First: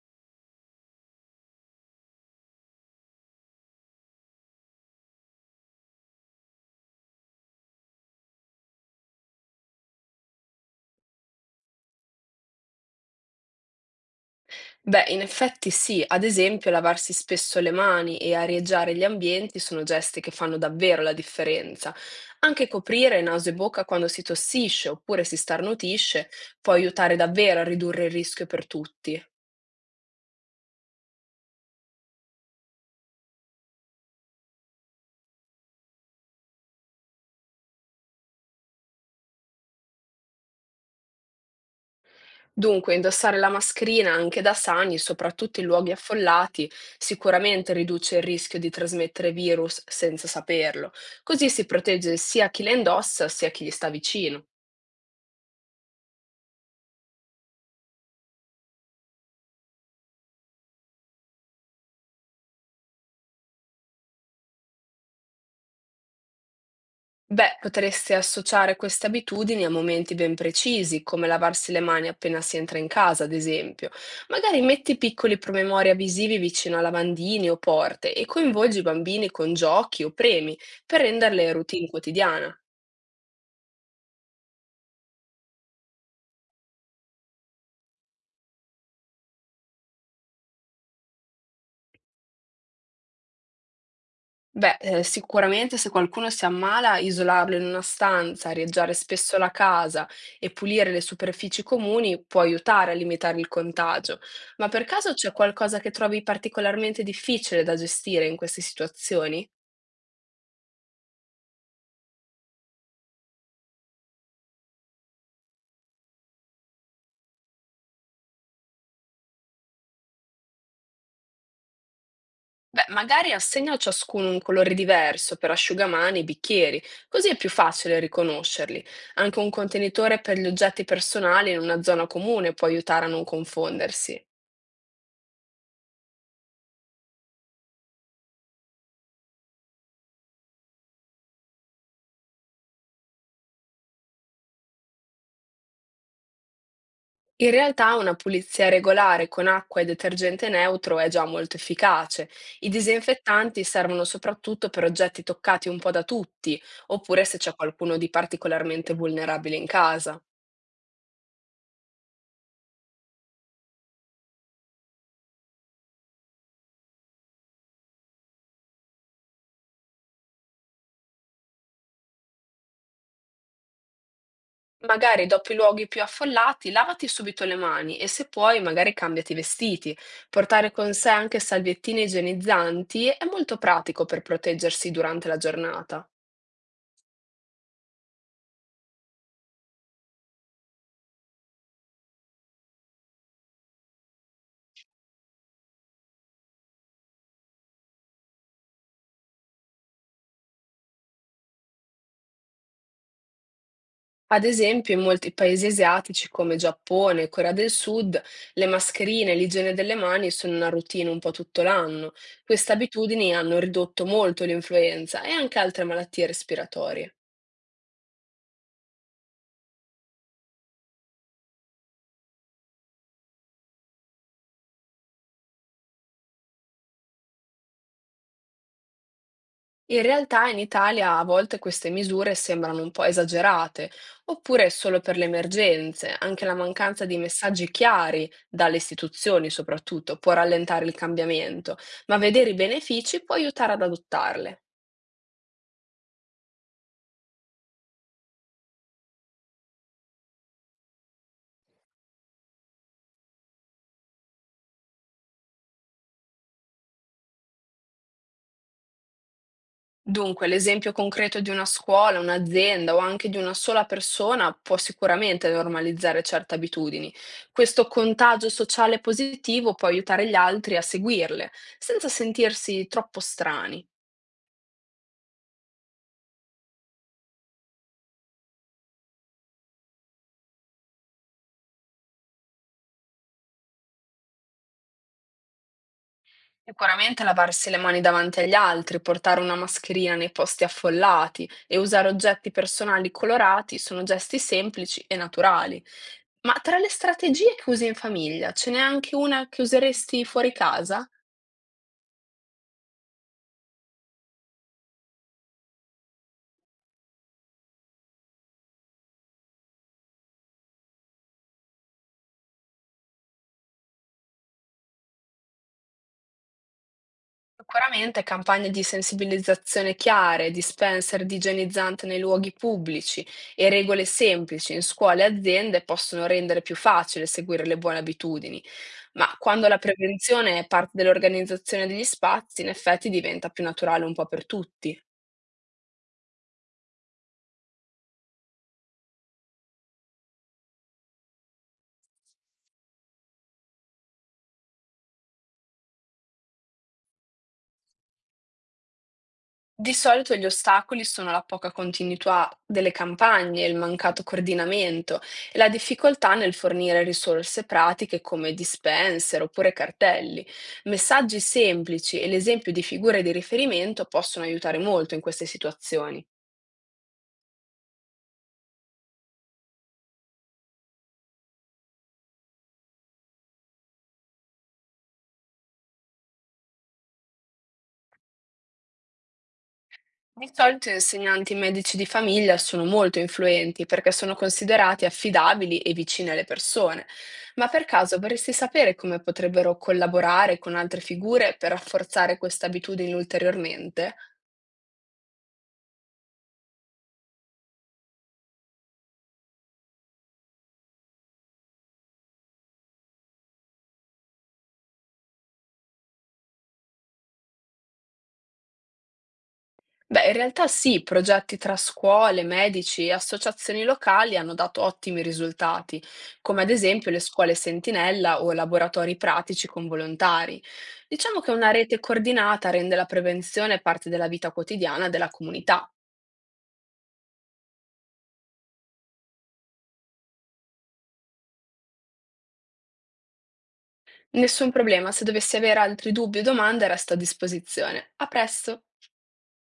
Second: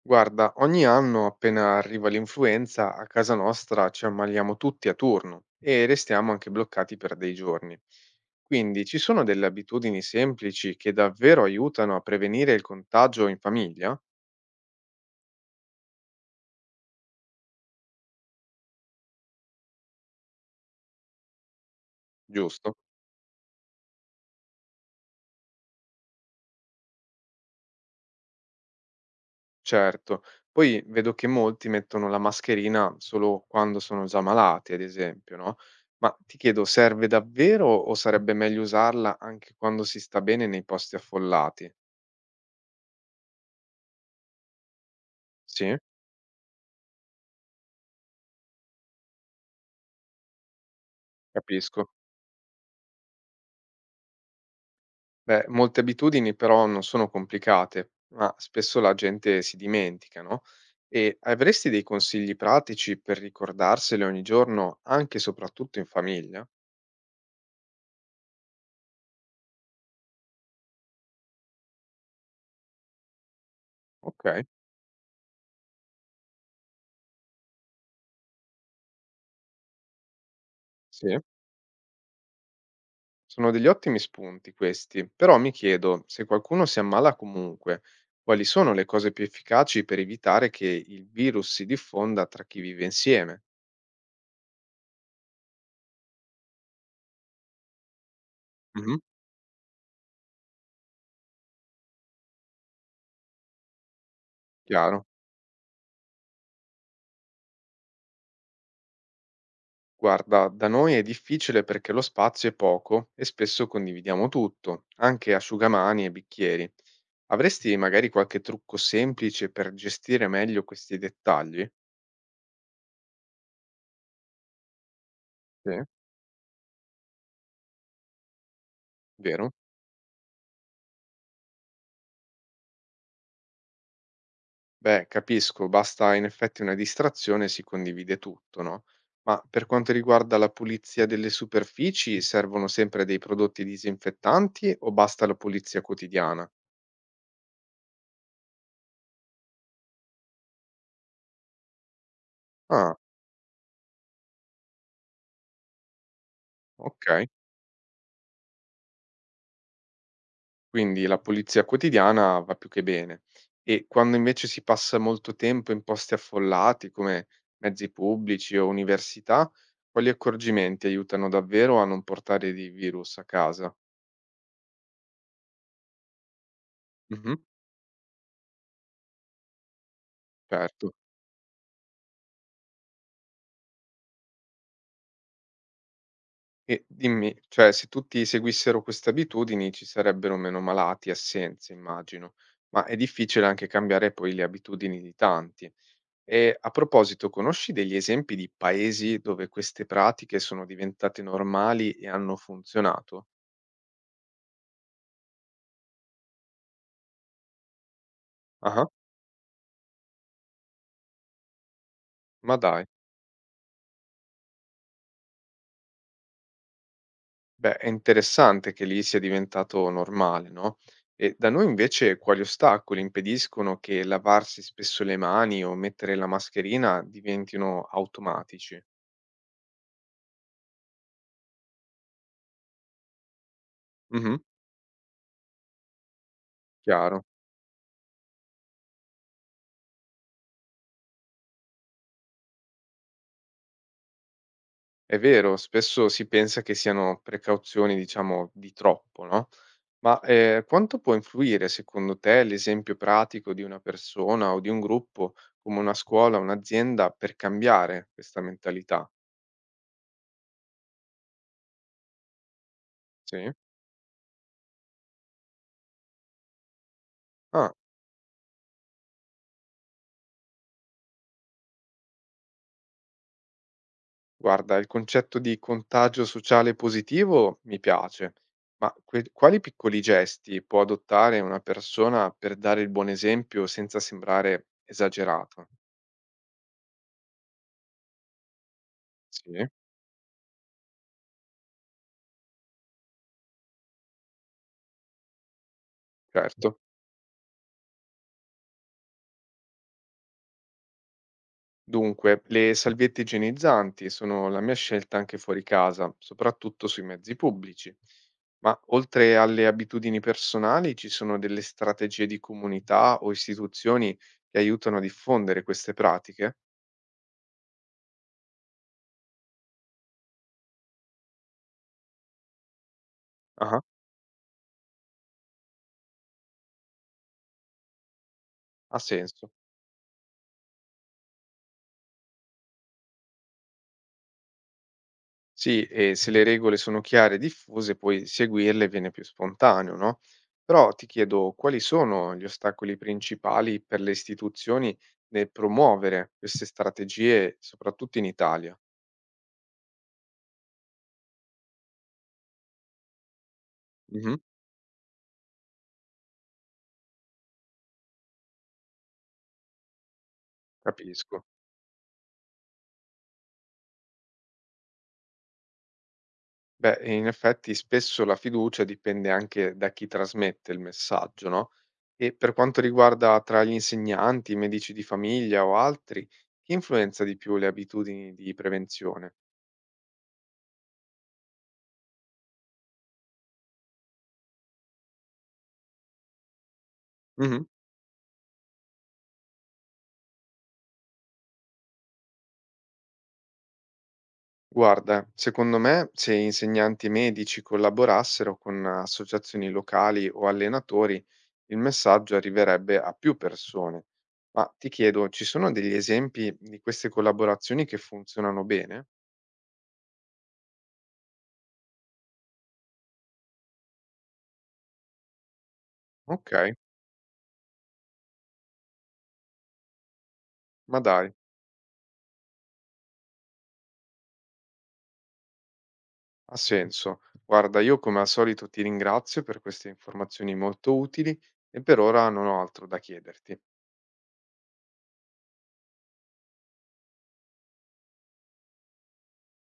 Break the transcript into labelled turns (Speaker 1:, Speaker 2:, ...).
Speaker 1: Guarda, ogni anno appena arriva l'influenza, a casa nostra ci ammaliamo tutti a turno e restiamo anche bloccati per dei giorni. Quindi ci sono delle abitudini semplici che davvero aiutano a prevenire il contagio in famiglia?
Speaker 2: Beh, in effetti sì, ad esempio lavarsi spesso le mani e areggiare gli ambienti sono gesti che fanno davvero la differenza. Anche
Speaker 1: Giusto?
Speaker 2: coprire naso e bocca quando si tossisce oppure si starnutisce può aiutare davvero a ridurre il rischio per tutti.
Speaker 1: Certo. Poi vedo che molti mettono la mascherina solo quando sono già malati, ad esempio, no? Ma ti chiedo, serve davvero o sarebbe meglio usarla anche quando si sta bene nei posti affollati?
Speaker 2: Dunque, indossare la mascherina anche da sani, soprattutto in
Speaker 1: Sì,
Speaker 2: luoghi affollati, sicuramente riduce il rischio di trasmettere virus senza saperlo. Così si
Speaker 1: capisco.
Speaker 2: protegge sia chi la indossa sia chi gli sta vicino.
Speaker 1: Beh, molte abitudini però non sono complicate, ma spesso la gente si dimentica, no? E avresti dei consigli pratici per ricordarsele ogni giorno, anche e soprattutto in famiglia?
Speaker 2: Beh, potreste associare queste abitudini a momenti ben precisi, come lavarsi le mani appena si entra in casa, ad esempio.
Speaker 1: Ok,
Speaker 2: Magari metti piccoli promemoria visivi vicino a lavandini o porte e coinvolgi i bambini con giochi o premi per
Speaker 1: sì.
Speaker 2: renderle routine quotidiana.
Speaker 1: Sono degli ottimi spunti questi, però mi chiedo, se qualcuno si ammala comunque, quali sono le cose più efficaci per evitare che il virus si diffonda tra chi vive insieme?
Speaker 2: Beh, sicuramente se qualcuno si ammala, isolarlo in una stanza, areggiare
Speaker 1: Mhm,
Speaker 2: spesso la casa e pulire le superfici comuni può aiutare a limitare il contagio. Ma per
Speaker 1: chiaro.
Speaker 2: caso c'è qualcosa che trovi particolarmente difficile da gestire in queste situazioni?
Speaker 1: Guarda, da noi è difficile perché lo spazio è poco e spesso condividiamo tutto, anche asciugamani e bicchieri. Avresti magari qualche trucco semplice per gestire meglio questi dettagli?
Speaker 2: Beh, magari assegna a ciascuno un colore diverso per
Speaker 1: Sì,
Speaker 2: asciugamani e bicchieri, così è più facile riconoscerli. Anche un
Speaker 1: vero?
Speaker 2: contenitore per gli oggetti personali in una zona comune può aiutare a non confondersi.
Speaker 1: Beh, capisco, basta in effetti una distrazione e si condivide tutto, no? Ma per quanto riguarda la pulizia delle superfici, servono sempre dei prodotti disinfettanti o basta la pulizia quotidiana?
Speaker 2: In realtà una pulizia regolare con acqua e detergente neutro è già molto efficace. I
Speaker 1: Ah,
Speaker 2: disinfettanti servono soprattutto per oggetti toccati un po' da tutti, oppure
Speaker 1: ok.
Speaker 2: se c'è qualcuno di particolarmente vulnerabile in casa.
Speaker 1: Quindi la pulizia quotidiana va più che bene. E quando invece si passa molto tempo in posti affollati come mezzi pubblici o università, quali accorgimenti aiutano davvero a non portare di virus a casa?
Speaker 2: Magari dopo i luoghi più affollati, lavati
Speaker 1: Mhm.
Speaker 2: subito le mani e se puoi, magari cambiati i vestiti. Portare con
Speaker 1: Certo.
Speaker 2: sé anche salviettine igienizzanti è molto pratico per proteggersi durante la giornata.
Speaker 1: E dimmi, cioè se tutti seguissero queste abitudini ci sarebbero meno malati, e assenze, immagino, ma è difficile anche cambiare poi le abitudini di tanti. E a proposito, conosci degli esempi di paesi dove queste pratiche sono diventate normali e hanno funzionato?
Speaker 2: Ad esempio, in molti paesi asiatici come Giappone e Corea del Sud, le
Speaker 1: Ah,
Speaker 2: mascherine e l'igiene delle mani sono una routine un po' tutto l'anno.
Speaker 1: ma
Speaker 2: Queste
Speaker 1: dai,
Speaker 2: abitudini hanno ridotto molto l'influenza e anche altre malattie respiratorie.
Speaker 1: beh, è interessante che lì sia diventato normale, no? E da noi invece quali ostacoli impediscono che lavarsi spesso le mani o mettere la mascherina diventino automatici?
Speaker 2: In realtà in Italia a volte queste misure sembrano un po' esagerate,
Speaker 1: Mhm,
Speaker 2: oppure solo per le emergenze. Anche la mancanza di
Speaker 1: chiaro.
Speaker 2: messaggi chiari dalle istituzioni, soprattutto, può rallentare il cambiamento, ma vedere i benefici può aiutare ad adottarle.
Speaker 1: È vero, spesso si pensa che siano precauzioni, diciamo, di troppo, no? Ma, quanto può influire secondo te l'esempio pratico di una persona o di un gruppo, come una scuola, un'azienda, per cambiare questa mentalità?
Speaker 2: Dunque, l'esempio concreto di una scuola, un'azienda o anche di
Speaker 1: Sì?
Speaker 2: una sola persona può sicuramente normalizzare certe abitudini.
Speaker 1: Ah,
Speaker 2: Questo contagio sociale positivo può aiutare gli altri a seguirle, senza sentirsi troppo strani.
Speaker 1: guarda, il concetto di contagio sociale positivo mi piace, ma que quali piccoli gesti può adottare una persona per dare il buon esempio senza sembrare esagerato?
Speaker 2: Sicuramente lavarsi le mani davanti agli altri, portare una
Speaker 1: Sì,
Speaker 2: mascherina nei posti affollati e usare oggetti personali colorati sono gesti semplici e naturali. Ma tra
Speaker 1: certo.
Speaker 2: le strategie che usi in famiglia, ce n'è anche una che useresti fuori casa?
Speaker 1: Dunque, le salviette igienizzanti sono la mia scelta anche fuori casa, soprattutto sui mezzi pubblici. Ma oltre alle abitudini personali, ci sono delle strategie di comunità o istituzioni che aiutano a diffondere queste pratiche?
Speaker 2: Sicuramente campagne di sensibilizzazione chiare, dispenser di igienizzante nei luoghi pubblici e
Speaker 1: Ah,
Speaker 2: regole semplici in scuole e aziende possono rendere più facile seguire le buone abitudini,
Speaker 1: ha
Speaker 2: ma
Speaker 1: senso.
Speaker 2: quando la prevenzione è parte dell'organizzazione degli spazi, in effetti diventa più naturale un po' per tutti.
Speaker 1: Sì, e se le regole sono chiare e diffuse, poi seguirle viene più spontaneo, no? Però ti chiedo, quali sono gli ostacoli principali per le istituzioni nel promuovere queste strategie, soprattutto in Italia?
Speaker 2: Di solito gli ostacoli sono la poca continuità delle campagne, il mancato
Speaker 1: Mh-mh,
Speaker 2: coordinamento e la difficoltà nel fornire risorse pratiche come dispenser oppure cartelli. Messaggi
Speaker 1: capisco.
Speaker 2: semplici e l'esempio di figure di riferimento possono aiutare molto in queste situazioni.
Speaker 1: Beh, e in effetti spesso la fiducia dipende anche da chi trasmette il messaggio, no, e per quanto riguarda tra gli insegnanti, i medici di famiglia o altri, chi influenza di più le abitudini di prevenzione?
Speaker 2: Di solito gli insegnanti e medici di famiglia sono molto influenti perché sono considerati affidabili e vicini alle persone,
Speaker 1: Mh-mh.
Speaker 2: ma per caso vorresti sapere come potrebbero collaborare con altre figure per rafforzare questa abitudine ulteriormente?
Speaker 1: Guarda, secondo me se insegnanti e medici collaborassero con associazioni locali o allenatori, il messaggio arriverebbe a più persone. Ma ti chiedo, ci sono degli esempi di queste collaborazioni che funzionano bene?
Speaker 2: Beh, in realtà sì, progetti tra scuole, medici e associazioni locali hanno dato ottimi risultati, come ad
Speaker 1: Okay.
Speaker 2: esempio le scuole sentinella o laboratori pratici con volontari.
Speaker 1: Ma dai,
Speaker 2: Diciamo che una rete coordinata rende la prevenzione parte della vita quotidiana della comunità.
Speaker 1: ha senso. Guarda, io come al solito ti ringrazio per queste informazioni molto utili e per ora non ho altro da chiederti.
Speaker 2: Nessun problema, se dovessi avere altri dubbi o domande resto a disposizione. A presto!